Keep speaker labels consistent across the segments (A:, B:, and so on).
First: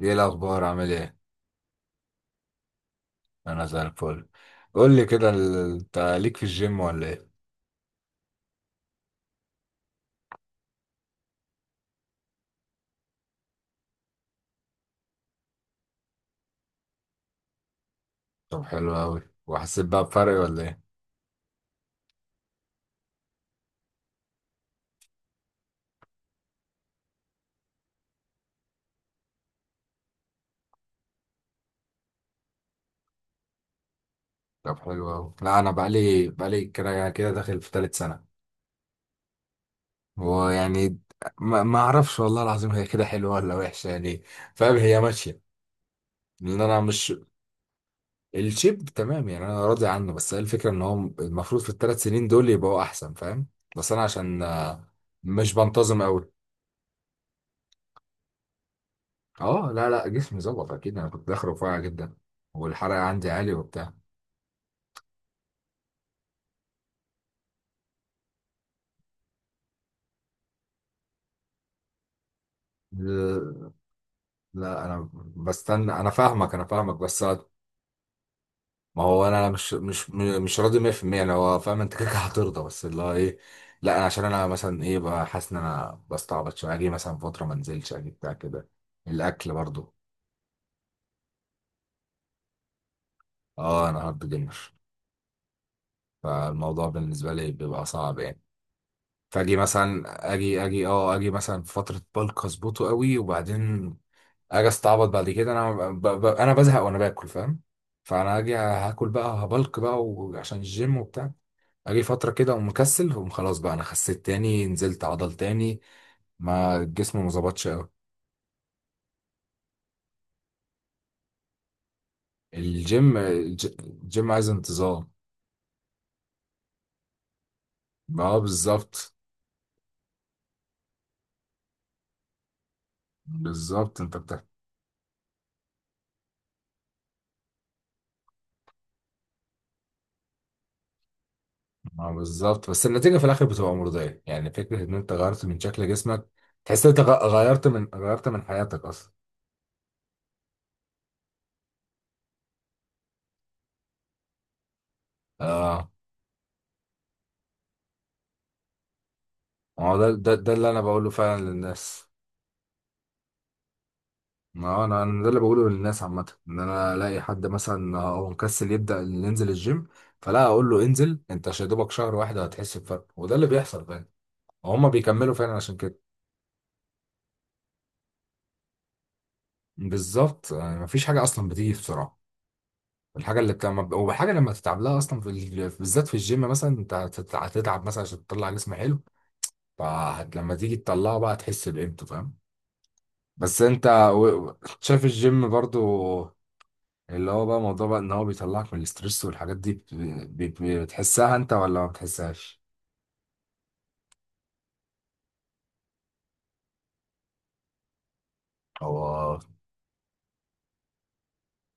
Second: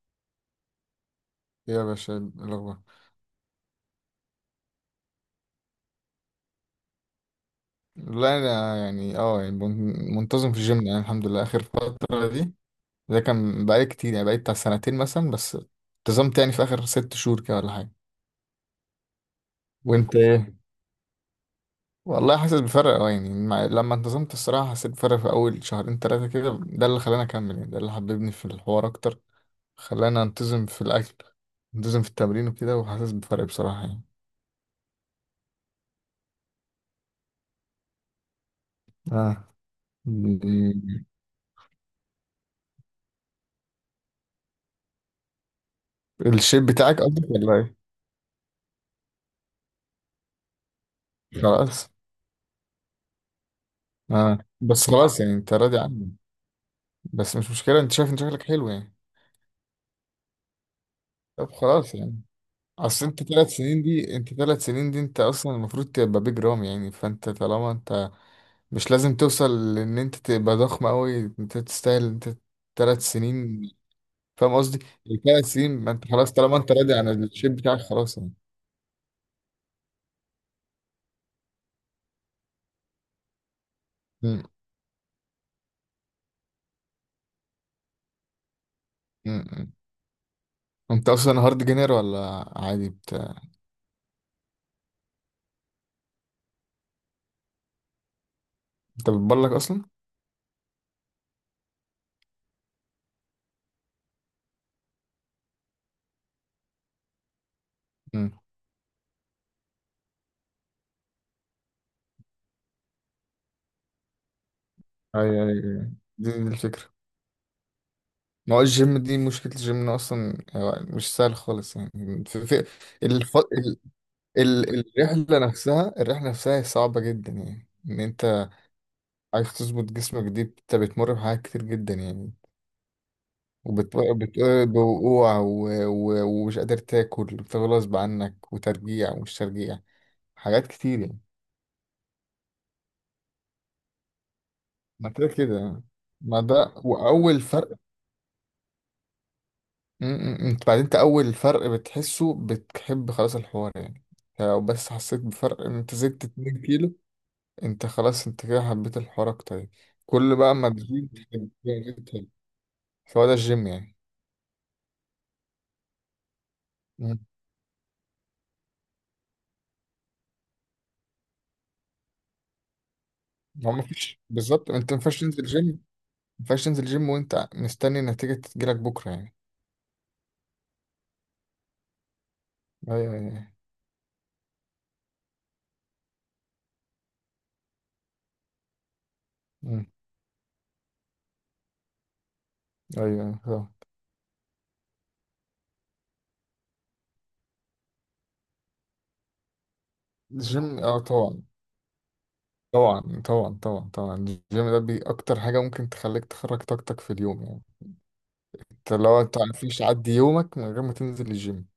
A: ايه الاخبار، عامل ايه؟
B: يا باشا الأخبار.
A: انا زي الفل. قول لي كده، انت ليك في الجيم ولا ايه؟
B: لا، أنا يعني يعني منتظم في الجيم، يعني الحمد لله آخر فترة دي. ده كان بقالي كتير، يعني بقالي بتاع سنتين مثلا، بس انتظمت يعني في آخر 6 شهور كده ولا حاجة.
A: طب حلو قوي، وحسيت بقى
B: وأنت
A: بفرق
B: إيه؟
A: ولا ايه؟
B: والله حاسس بفرق، يعني لما انتظمت الصراحة حسيت بفرق في أول شهرين تلاتة كده، ده اللي خلاني أكمل يعني، ده اللي حببني في الحوار أكتر. خلاني أنتظم في الأكل، أنتظم في التمرين وكده، وحاسس بفرق بصراحة يعني.
A: طب حلو قوي. لا انا بقالي كده كده داخل في تالت سنه،
B: اه
A: ويعني
B: م-
A: ما اعرفش، والله العظيم هي كده حلوه ولا وحشه يعني، فاهم، هي ماشيه. لان
B: الشيب
A: انا
B: بتاعك
A: مش،
B: قصدك ولا إيه؟
A: الشيب تمام يعني انا راضي عنه، بس هي الفكره ان هو المفروض في
B: خلاص.
A: ال3 سنين دول يبقوا احسن، فاهم. بس انا
B: اه
A: عشان
B: بس خلاص يعني، انت
A: مش
B: راضي
A: بنتظم
B: عني.
A: قوي.
B: بس مش مشكلة، انت شايف ان شكلك حلو يعني.
A: اه لا لا، جسمي ظبط اكيد، انا كنت داخل
B: طب
A: رفيع
B: خلاص
A: جدا،
B: يعني.
A: والحرق
B: اصل انت
A: عندي
B: ثلاث
A: عالي
B: سنين
A: وبتاع.
B: دي انت ثلاث سنين دي انت اصلا المفروض تبقى بيج رام يعني، فانت طالما انت مش لازم توصل، لان انت تبقى ضخم قوي، انت تستاهل. انت 3 سنين،
A: لا
B: فاهم قصدي.
A: لا، انا
B: 3 سنين، ما
A: بستنى،
B: انت
A: انا
B: خلاص
A: فاهمك،
B: طالما انت راضي عن
A: بس،
B: الشيب بتاعك، خلاص يعني.
A: ما هو انا مش راضي 100%، انا هو فاهم انت كده كده هترضى، بس اللي هو ايه. لا انا عشان
B: م-
A: انا مثلا ايه بقى حاسس ان انا بستعبط شويه، اجي مثلا فتره ما انزلش، اجي بتاع كده،
B: م-
A: الاكل
B: م.
A: برضو.
B: انت اصلا هارد جينير ولا عادي بتاع؟
A: اه انا هارد جيمر، فالموضوع بالنسبه لي بيبقى صعب يعني.
B: انت بتبلغ
A: فاجي
B: اصلا؟
A: مثلا، اجي مثلا في فتره بلك اظبطه قوي، وبعدين اجي استعبط بعد كده، انا انا بزهق وانا باكل، فاهم.
B: امم
A: فانا اجي هاكل بقى هبلك بقى وعشان الجيم وبتاع، اجي فتره كده اقوم مكسل اقوم خلاص بقى انا خسيت تاني، نزلت عضل
B: ايوه، ايوه،
A: تاني،
B: أيوة. دي
A: ما
B: الفكرة.
A: الجسم ما ظبطش قوي.
B: ما هو الجيم دي، مشكلة الجيم إنه أصلا هو مش سهل خالص يعني. في في
A: الجيم
B: الح...
A: الج...
B: ال...
A: الجيم عايز انتظام.
B: الرحلة نفسها هي صعبة جدا يعني، إن
A: اه
B: أنت
A: بالظبط.
B: عايز تظبط جسمك، دي أنت بتمر بحاجات كتير جدا يعني.
A: بالظبط
B: وبتوقع
A: انت بتحكي.
B: بوقوع، ومش قادر تاكل غصب عنك، وترجيع ومش ترجيع، حاجات كتير يعني.
A: اه بالظبط، بس النتيجه في الاخر بتبقى مرضيه يعني، فكره ان
B: ما
A: انت
B: كده
A: غيرت
B: كده
A: من
B: يعني.
A: شكل جسمك،
B: ما ده
A: تحس ان انت غ-
B: وأول
A: غيرت
B: فرق.
A: من غيرت من حياتك اصلا.
B: انت بعدين، انت اول فرق بتحسه بتحب خلاص الحوار يعني. يعني لو بس حسيت بفرق ان
A: اه
B: انت زدت 2 كيلو، انت خلاص، انت كده حبيت الحوار اكتر يعني.
A: ما هو ده ده
B: كل
A: ده
B: بقى ما
A: اللي انا
B: تزيد
A: بقوله فعلا
B: تحب، يعني
A: للناس.
B: تحب. فهو ده الجيم يعني.
A: ما انا ده اللي بقوله للناس عامه، ان انا
B: م.
A: الاقي حد مثلا هو مكسل يبدا ينزل الجيم، فلا اقول له انزل انت يا دوبك شهر واحد هتحس بفرق، وده اللي
B: هو ما
A: بيحصل فعلا.
B: فيش بالظبط،
A: وهم
B: انت ما ينفعش
A: بيكملوا
B: تنزل
A: فعلا
B: جيم
A: عشان
B: ما
A: كده.
B: ينفعش تنزل جيم وانت مستني النتيجة تجيلك بكرة يعني.
A: بالظبط يعني مفيش حاجه اصلا بتيجي بسرعه،
B: ايوه، ايوه،
A: الحاجه
B: أيوة.
A: اللي بتعمل وحاجه لما تتعب لها اصلا بالذات في الجيم مثلا انت هتتعب مثلا عشان تطلع جسم حلو،
B: م.
A: فلما تيجي تطلعه بقى تحس بقيمته، فاهم.
B: ايوه، أيوة،
A: بس
B: طبعا.
A: انت و... شايف الجيم برضو، اللي هو بقى موضوع بقى ان هو بيطلعك من الاسترس والحاجات دي
B: الجيم،
A: بتحسها
B: طبعا،
A: انت ولا ما بتحسهاش؟
B: طبعا، طبعا، طبعا، طبعا، الجيم ده بي اكتر حاجة ممكن تخليك تخرج طاقتك في اليوم يعني. انت لو انت
A: هو،
B: مفيش عدي يومك من غير ما تنزل الجيم.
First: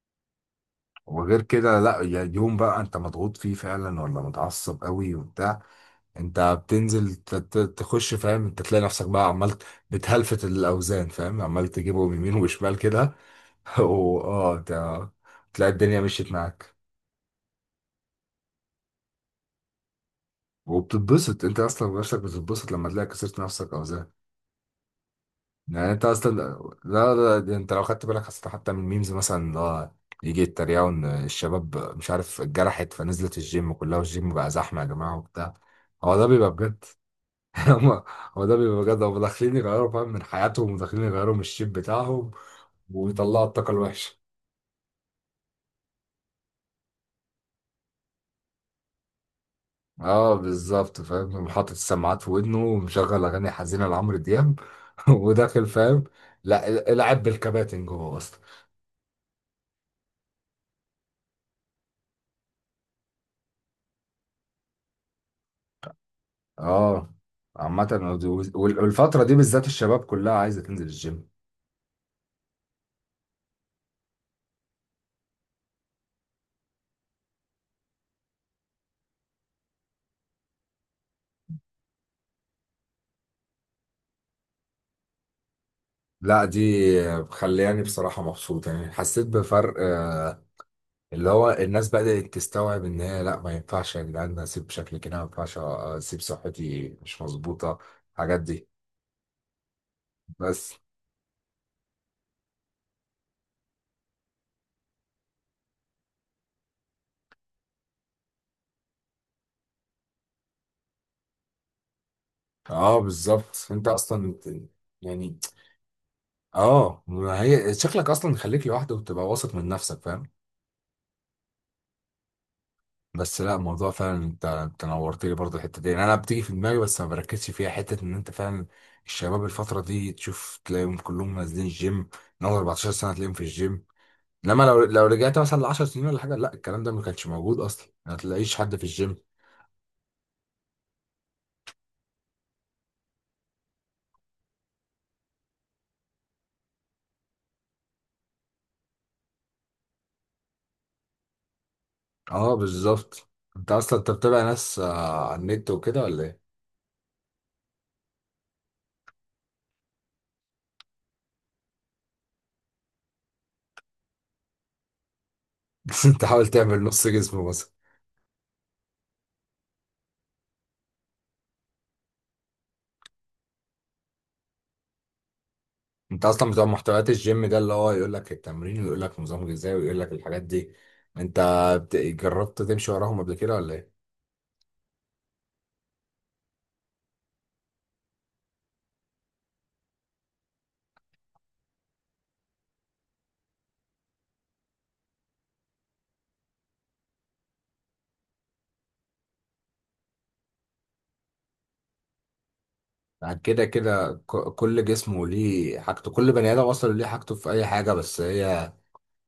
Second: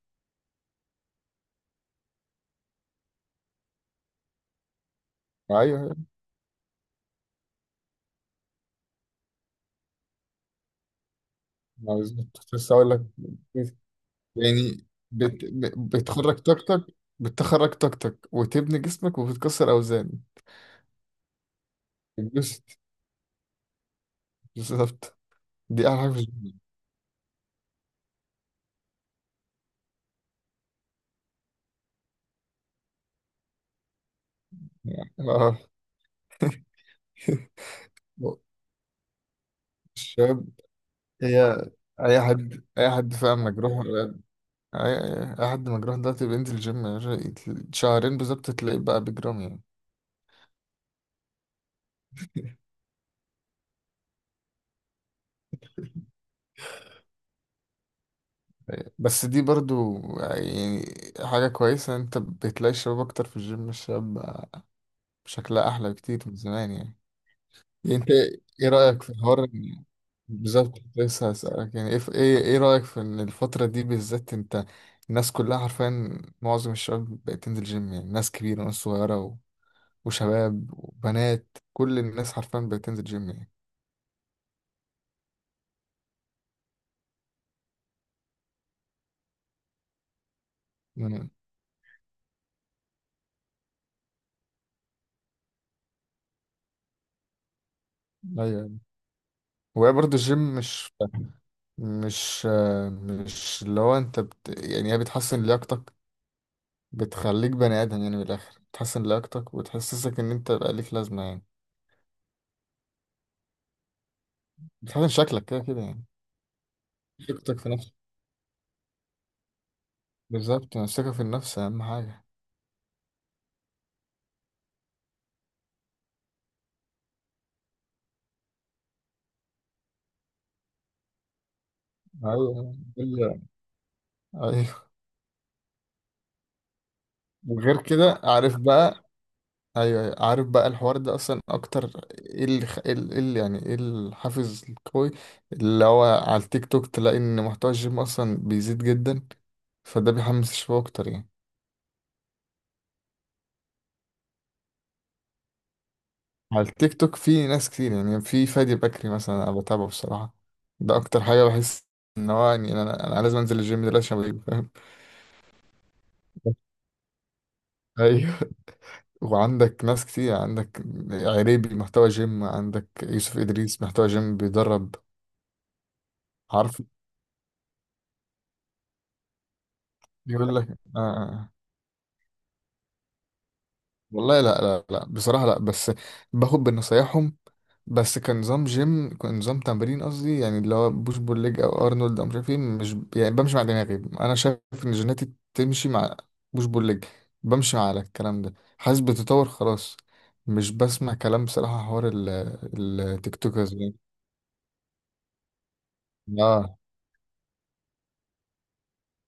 A: وغير كده لا يعني يوم بقى انت مضغوط فيه فعلا ولا متعصب قوي وبتاع،
B: ايوه،
A: انت بتنزل تخش، فاهم، انت تلاقي نفسك بقى عمال بتهلفت الاوزان، فاهم، عمال
B: ما
A: تجيبهم يمين
B: بالظبط كنت لسه
A: وشمال
B: اقول لك
A: كده. واه
B: يعني.
A: انت
B: بت...
A: تلاقي
B: ب-
A: الدنيا مشيت
B: بتخرج
A: معاك،
B: طاقتك بتخرج طاقتك وتبني جسمك وبتكسر اوزان.
A: وبتتبسط انت اصلا نفسك
B: بتبسط،
A: بتتبسط لما تلاقي كسرت نفسك اوزان،
B: بالظبط، دي
A: يعني
B: احلى
A: انت
B: حاجه في
A: اصلا.
B: الجيم
A: لا لا، ده انت لو خدت بالك اصلا حتى من ميمز مثلا اللي هو يجي يتريقوا ان الشباب مش عارف اتجرحت فنزلت الجيم كلها، والجيم بقى زحمه يا
B: يعني.
A: جماعه وبتاع.
B: اه
A: هو ده بيبقى بجد. هم- هو ده بيبقى بجد، هم داخلين يغيروا، فاهم، من
B: الشباب،
A: حياتهم وداخلين يغيروا من
B: هي
A: الشيب
B: اي
A: بتاعهم،
B: حد فاهم
A: ويطلعوا الطاقه
B: مجروح
A: الوحشه.
B: اي اي حد مجروح ده بينزل الجيم يا باشا، شهرين بالظبط تلاقيه بقى بجرام يعني.
A: اه بالظبط، فاهم، حاطط السماعات في ودنه ومشغل اغاني حزينه لعمرو دياب. وداخل، فاهم، لا العب بالكباتن جوه.
B: بس دي برضو يعني حاجة كويسة، انت بتلاقي الشباب اكتر في الجيم. الشباب بقى شكلها احلى بكتير من زمان يعني.
A: اه عامة،
B: يعني انت، ايه رأيك في
A: والفترة دي
B: الحوار
A: بالذات الشباب كلها عايزة
B: بالظبط
A: تنزل
B: كنت
A: الجيم.
B: لسه هسألك يعني، ايه ايه إيه رأيك في ان الفترة دي بالذات انت. الناس كلها حرفيا معظم الشباب بقت تنزل جيم يعني، ناس كبيرة وناس صغيرة وشباب وبنات، كل الناس حرفيا بقت تنزل جيم يعني.
A: لا دي مخلياني بصراحة مبسوط يعني، حسيت بفرق اللي
B: مم.
A: هو الناس بدأت تستوعب ان هي لا ما ينفعش يا جدعان اسيب شكلي كده، ما ينفعش اسيب صحتي مش مظبوطة، الحاجات دي.
B: ايوه. وهي برضه الجيم
A: بس
B: مش، مش اللي هو انت يعني هي بتحسن لياقتك، بتخليك بني ادم يعني، من الاخر بتحسن لياقتك وتحسسك ان انت بقى ليك لازمه يعني.
A: اه بالظبط انت اصلا
B: بتحسن
A: يعني،
B: شكلك كده كده يعني،
A: اه ما
B: ثقتك في
A: هي
B: نفسك.
A: شكلك اصلا خليك لوحدك وتبقى واثق من نفسك، فاهم.
B: بالظبط، الثقه في النفس اهم حاجه.
A: بس لا الموضوع فعلا، انت نورت لي برضه الحته دي يعني، انا بتيجي في دماغي بس ما بركزش فيها، حته ان انت فعلا الشباب الفتره دي تشوف تلاقيهم كلهم نازلين الجيم. من اول
B: ايوه،
A: 14 سنه تلاقيهم في الجيم، انما
B: ايوه.
A: لو رجعت مثلا ل 10 سنين ولا حاجه لا الكلام ده ما كانش موجود
B: وغير
A: اصلا، ما
B: كده
A: تلاقيش
B: عارف
A: حد في
B: بقى؟
A: الجيم.
B: ايوه، أيوة. عارف بقى الحوار ده اصلا اكتر؟ ايه اللي خ... ايه اللي إيه اللي يعني، ايه الحافز القوي؟ اللي هو على التيك توك، تلاقي ان محتوى الجيم اصلا بيزيد جدا، فده بيحمس الشباب اكتر يعني.
A: اه بالظبط، انت اصلا انت بتتابع ناس على النت وكده ولا ايه؟
B: على التيك توك في ناس كتير يعني، في فادي بكري مثلا انا بتابعه بصراحه. ده اكتر حاجه بحس ان هو يعني، انا لازم انزل الجيم دلوقتي عشان فاهم.
A: انت حاول تعمل نص جسم.
B: ايوه. وعندك ناس كتير، عندك عريبي محتوى جيم، عندك يوسف ادريس محتوى جيم بيدرب.
A: انت اصلا بتوع
B: عارف
A: محتويات الجيم ده اللي هو يقول لك التمرين ويقول لك نظام غذائي ويقول لك الحاجات
B: يقول
A: دي،
B: لك. آه.
A: انت
B: آه.
A: جربت تمشي وراهم قبل كده ولا ايه؟
B: والله لا، لا، لا، بصراحة لا، بس باخد بنصايحهم. بس كنظام جيم، كنظام تمرين قصدي يعني، اللي هو بوش بول ليج او ارنولد او مش عارف ايه. مش يعني بمشي مع دماغي، انا شايف ان جيناتي تمشي مع بوش بول ليج، بمشي على الكلام ده حاسس بتطور خلاص، مش بسمع كلام بصراحة حوار التيك
A: بعد كده
B: توكرز يعني.
A: كده كل جسمه ليه حاجته، كل
B: اه،
A: بني ادم اصلا ليه حاجته في اي حاجه، بس هي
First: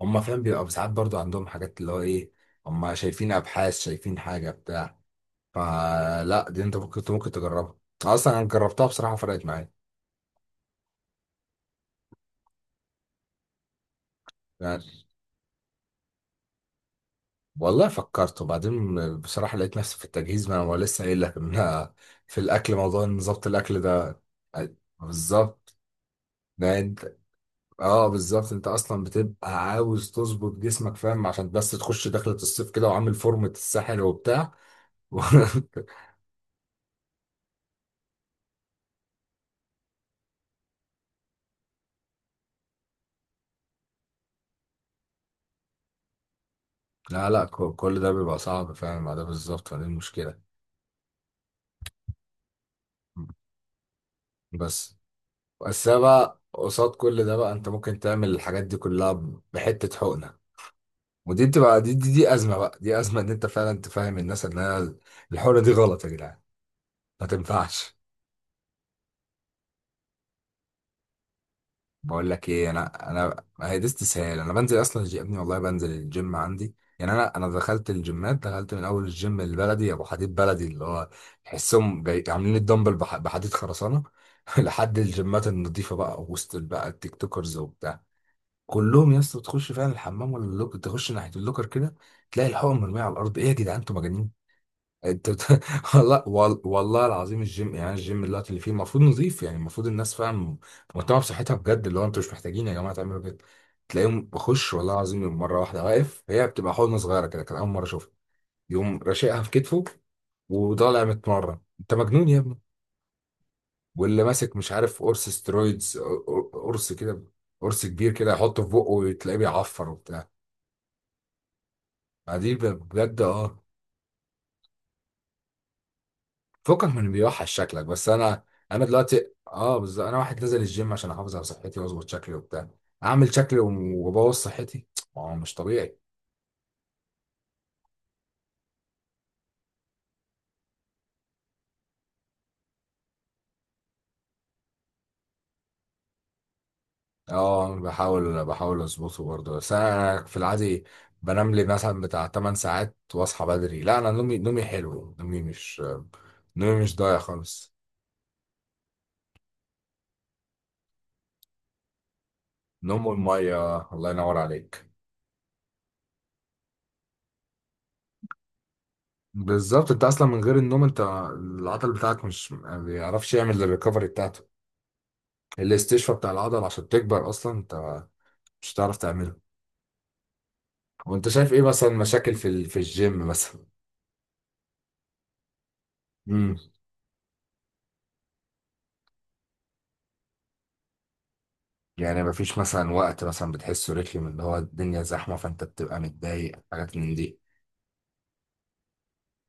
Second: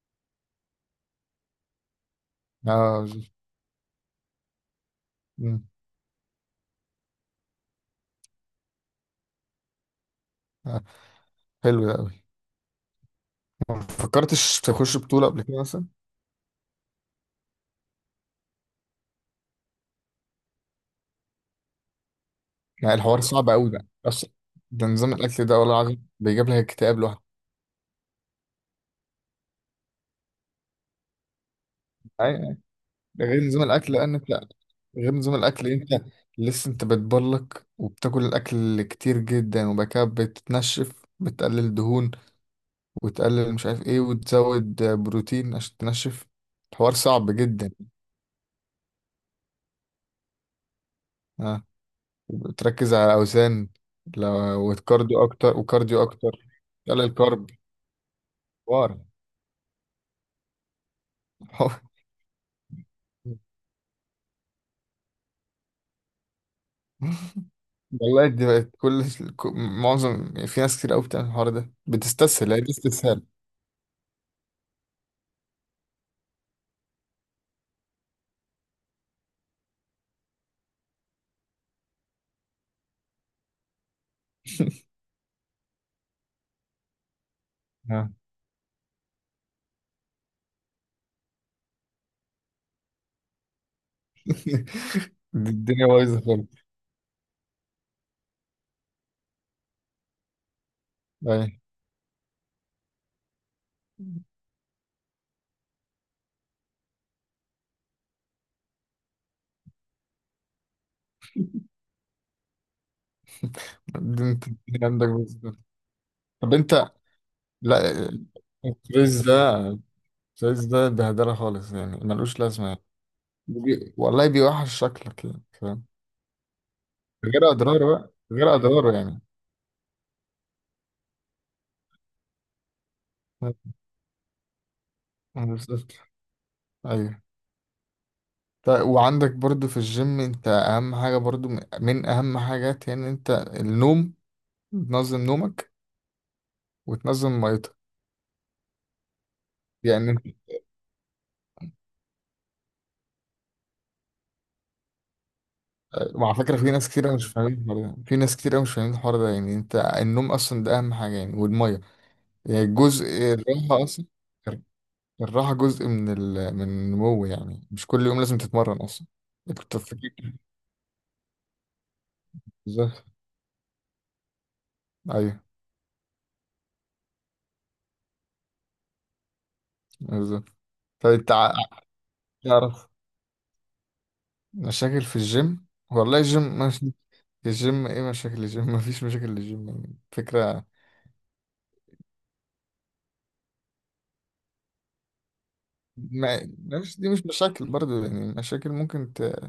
A: هم، فاهم، بيبقى ساعات برضو عندهم حاجات اللي هو ايه، هم
B: اه.
A: شايفين ابحاث شايفين حاجه بتاع.
B: مم،
A: فلا دي انت ممكن تجربها، اصلا انا جربتها بصراحه، فرقت معايا.
B: آه، حلو ده قوي. ما فكرتش تخش بطولة قبل كده مثلا؟
A: والله فكرت وبعدين بصراحة لقيت نفسي في التجهيز، ما هو لسه قايل لك ان أنا في الاكل
B: يعني
A: موضوع ان
B: الحوار
A: ظبط
B: صعب قوي
A: الاكل
B: بقى
A: ده،
B: اصلا، ده نظام الاكل ده، والله
A: بالظبط.
B: العظيم بيجيب لك
A: ده
B: اكتئاب
A: انت،
B: لوحده.
A: اه بالظبط انت اصلا بتبقى عاوز تظبط جسمك، فاهم، عشان بس تخش دخلة
B: أي-
A: الصيف كده وعامل
B: غير
A: فورمة
B: نظام الاكل
A: الساحل
B: لان انت
A: وبتاع.
B: غير نظام الاكل انت لسه انت بتبلك وبتاكل الاكل كتير جدا، وبعد كده بتتنشف بتقلل دهون، وتقلل مش عارف ايه، وتزود بروتين عشان تنشف. الحوار
A: لا
B: صعب
A: لا،
B: جدا.
A: كل ده بيبقى صعب، فاهم، ما ده بالظبط فدي المشكلة.
B: اه وتركز على الاوزان لو،
A: بس
B: وكارديو اكتر،
A: بس
B: وكارديو اكتر.
A: بقى قصاد
B: تقلل
A: كل ده
B: كارب
A: بقى انت ممكن تعمل الحاجات دي
B: حوار.
A: كلها بحتة حقنة. ودي بتبقى دي, دي دي ازمه بقى، دي ازمه ان انت فعلا تفهم الناس ان انا الحوره دي غلط يا جدعان، ما تنفعش.
B: والله دي بقت كل. معظم، في ناس كتير قوي بتعمل الحوار ده
A: بقول لك
B: بتستسهل، هي
A: ايه،
B: دي
A: انا،
B: استسهال.
A: ما هي دي استسهال، انا بنزل اصلا يا ابني والله بنزل الجيم عندي يعني، انا دخلت الجيمات، دخلت من اول الجيم البلدي ابو حديد بلدي اللي هو تحسهم عاملين الدمبل بحديد خرسانه. لحد الجيمات النظيفه بقى وسط بقى التيك توكرز وبتاع، كلهم يا اسطى تخش فعلا الحمام ولا اللوكر، تخش ناحيه اللوكر كده تلاقي الحقن مرميه على الارض، ايه يا جدعان انتوا مجانين؟ انت بت...
B: دي الدنيا بايظه
A: والله
B: خالص.
A: والله العظيم الجيم يعني الجيم دلوقتي اللي فيه المفروض نظيف يعني، المفروض الناس، فاهم، مهتمه
B: اي.
A: بصحتها بجد، اللي هو انتوا مش محتاجين يا جماعه تعملوا كده. تلاقيهم بخش والله العظيم مره واحده واقف، هي بتبقى حضنه صغيره كده كان اول مره اشوفها، يقوم راشقها في كتفه وطالع متمرن، انت مجنون يا ابني؟
B: دي
A: واللي
B: انت
A: ماسك مش
B: الدنيا
A: عارف
B: عندك
A: قرص
B: بايظه خالص.
A: سترويدز،
B: طب انت.
A: قرص كده، قرص
B: لا،
A: كبير كده يحطه في بقه
B: الكويز ده
A: وتلاقيه بيعفر وبتاع،
B: الكويز ده بهدله خالص يعني، ملوش
A: بعدين
B: لازمه يعني.
A: بجد اه.
B: والله بيوحش شكلك يعني فاهم.
A: فكك من
B: غير
A: بيوحش شكلك،
B: اضراره
A: بس
B: بقى،
A: انا
B: غير
A: انا
B: اضراره يعني.
A: دلوقتي اه بالظبط، انا واحد نازل الجيم عشان احافظ على صحتي واظبط شكلي وبتاع، اعمل شكلي وابوظ صحتي؟ ما هو
B: أنا
A: مش
B: بالظبط.
A: طبيعي.
B: ايوه. طيب، وعندك برضو في الجيم، انت اهم حاجه برضو من اهم حاجات يعني، انت النوم، تنظم نومك وتنظم
A: اه
B: ميتك
A: بحاول اظبطه برضه، بس انا
B: يعني.
A: في العادي بنام لي مثلا بتاع 8 ساعات واصحى بدري، لا انا نومي حلو،
B: وعلى فكرة،
A: نومي مش ضايع خالص،
B: في ناس كتير أوي مش فاهمين الحوار ده يعني، أنت النوم أصلا ده أهم حاجة يعني، والمية يعني، جزء
A: نوم
B: الراحة
A: المية
B: أصلا.
A: الله ينور عليك.
B: الراحة جزء من من النمو يعني، مش كل يوم لازم تتمرن أصلا. أنت كنت
A: بالظبط، انت اصلا
B: فاكر.
A: من غير النوم انت العضل بتاعك مش، ما
B: بالظبط.
A: بيعرفش يعمل الريكفري بتاعته،
B: أيوه.
A: الاستشفاء بتاع العضله عشان تكبر اصلا انت مش هتعرف تعمله.
B: بالظبط. طب
A: وانت
B: أنت
A: شايف ايه مثلا مشاكل في
B: تعرف
A: الجيم مثلا؟
B: مشاكل في الجيم؟ والله
A: امم
B: الجيم مش الجيم إيه مشاكل الجيم؟ مفيش مشاكل للجيم يعني فكرة.
A: يعني مفيش مثلا وقت مثلا بتحسه رخم اللي هو الدنيا زحمه فانت بتبقى
B: ما
A: متضايق، حاجات
B: مش دي
A: من
B: مش
A: دي.
B: مشاكل برضو يعني، مشاكل ممكن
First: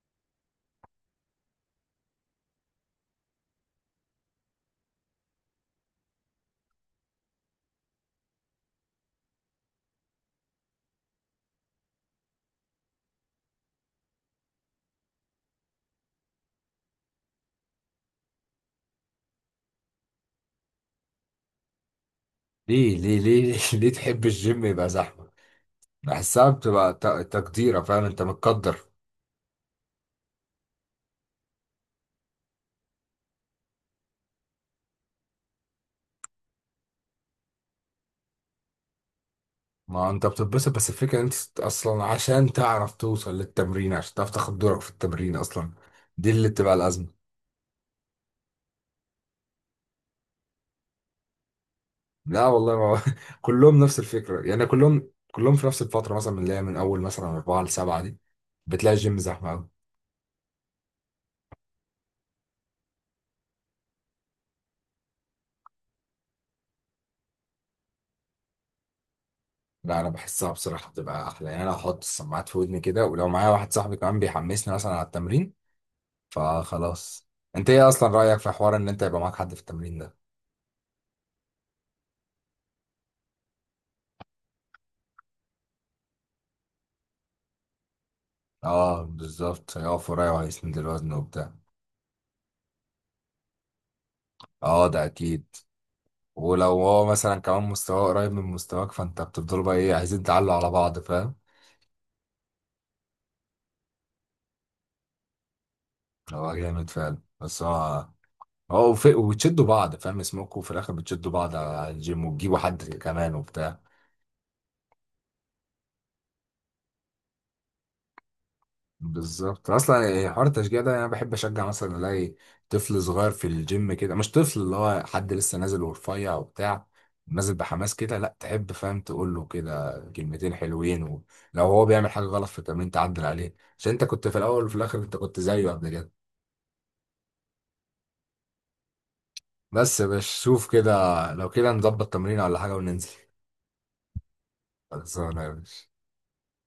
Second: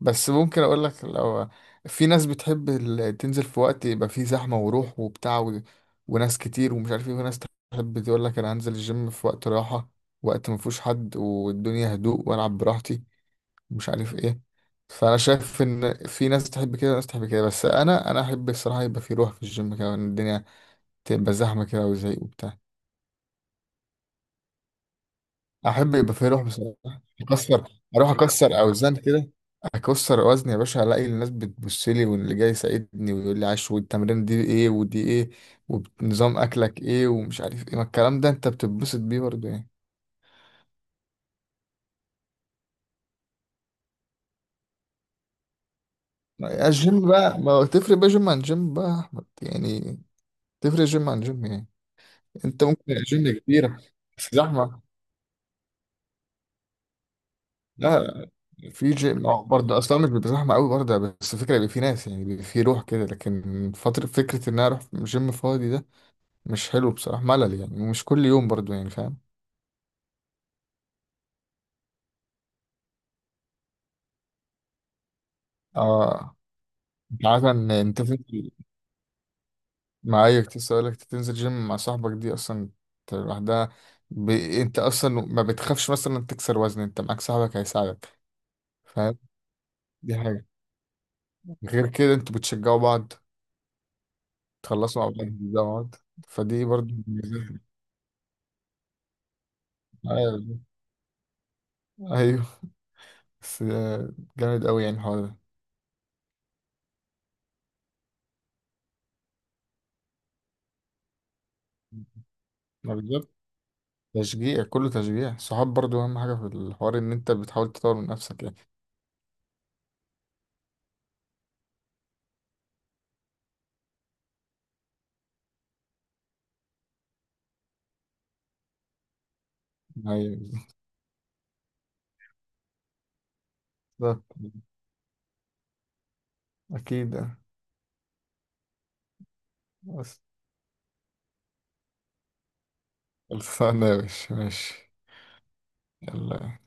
B: بس ممكن اقول لك، لو في ناس بتحب تنزل في وقت يبقى فيه زحمة وروح وبتاع، وناس كتير ومش عارف ايه، وناس تحب تقول لك انا هنزل الجيم في وقت راحة، وقت ما فيهوش حد والدنيا هدوء والعب براحتي، ومش عارف ايه. فانا شايف ان في ناس تحب كده وناس تحب كده، بس انا احب الصراحة يبقى فيه روح في الجيم كده، وان الدنيا تبقى زحمة كده وزهق وبتاع.
A: ليه ليه ليه ليه تحب الجيم يبقى زحمه؟
B: احب يبقى فيه روح
A: بحسها
B: بصراحه.
A: بتبقى
B: اكسر
A: تقديره، فاهم،
B: اروح
A: انت
B: اكسر
A: متقدر.
B: اوزان كده. اكسر وزن يا باشا، الاقي الناس بتبص لي واللي جاي يساعدني ويقول لي عاش، والتمرين دي ايه ودي ايه ونظام اكلك ايه ومش عارف ايه، ما الكلام ده انت بتتبسط بيه برضه يعني.
A: ما انت بتتبسط، بس الفكره ان انت اصلا عشان تعرف توصل للتمرين، عشان تعرف تاخد دورك في التمرين اصلا، دي اللي بتبقى
B: الجيم
A: الازمه.
B: بقى، ما هو تفرق بقى جيم عن جيم بقى يا أحمد، يعني تفرق جيم عن جيم يعني.
A: لا
B: انت
A: والله ما
B: ممكن
A: هو
B: الجيم كبيرة،
A: كلهم نفس
B: بس
A: الفكرة يعني،
B: زحمة.
A: كلهم في نفس الفترة مثلا من اللي هي من أول مثلا أربعة لسبعة دي
B: لا، في
A: بتلاقي الجيم
B: جيم
A: زحمة أوي.
B: برضه اصلا مش بيبقى زحمه قوي برضه، بس الفكره يبقى في ناس يعني بيبقى في روح كده، لكن فتره فكره ان انا اروح جيم فاضي ده مش حلو بصراحه، ملل يعني، ومش كل يوم برضه يعني فاهم.
A: لا أنا بحسها بصراحة بتبقى أحلى يعني، أنا أحط السماعات في ودني كده، ولو معايا واحد صاحبي كمان بيحمسني مثلا على التمرين
B: اه. انت
A: فخلاص.
B: عارف
A: أنت
B: ان
A: إيه
B: انت
A: أصلا رأيك في
B: تنزل
A: حوار إن أنت يبقى معاك حد في التمرين ده؟
B: معايا؟ كنت لسه اقول لك تنزل جيم مع صاحبك، دي اصلا. أنت لوحدها، انت اصلا ما بتخافش مثلا تكسر وزن، انت معاك صاحبك هيساعدك
A: أه
B: فاهم.
A: بالظبط، هيقف
B: دي
A: ورايا
B: حاجه.
A: وهيسند الوزن وبتاع.
B: غير كده، انتوا بتشجعوا بعض،
A: أه
B: تخلصوا
A: ده
B: مع بعض،
A: أكيد.
B: تبدأوا مع بعض. فدي
A: ولو
B: برضه
A: هو مثلا
B: ميزات.
A: كمان مستواه قريب من مستواك فأنت بتفضلوا بقى إيه، عايزين تعلوا
B: ايوه،
A: على بعض، فاهم؟
B: أيوة. بس جامد قوي يعني الحوار ده.
A: هو جامد فعلا، بس هو اه وبتشدوا بعض، فاهم، اسمكوا في الاخر بتشدوا بعض على الجيم وتجيبوا حد
B: ما بالظبط،
A: كمان وبتاع.
B: تشجيع، كله تشجيع صحاب برضو، أهم حاجة في الحوار إن أنت بتحاول تطور من نفسك يعني.
A: بالظبط اصلا يعني، حوار التشجيع ده انا بحب اشجع مثلا، الاقي طفل صغير في الجيم كده، مش طفل اللي هو حد لسه نازل ورفيع وبتاع، نازل بحماس كده، لا تحب، فاهم، تقول له كده
B: أيوة،
A: كلمتين حلوين، ولو هو بيعمل حاجه غلط في التمرين تعدل عليه، عشان انت
B: بالظبط،
A: كنت في الاول، وفي الاخر انت كنت زيه قبل كده.
B: أكيد يعني.
A: بس يا
B: بس
A: باشا شوف كده، لو كده نظبط تمرين ولا حاجه وننزل.
B: خلصانة يا باشا، ماشي،
A: خلصانه يا باشا.
B: يلا.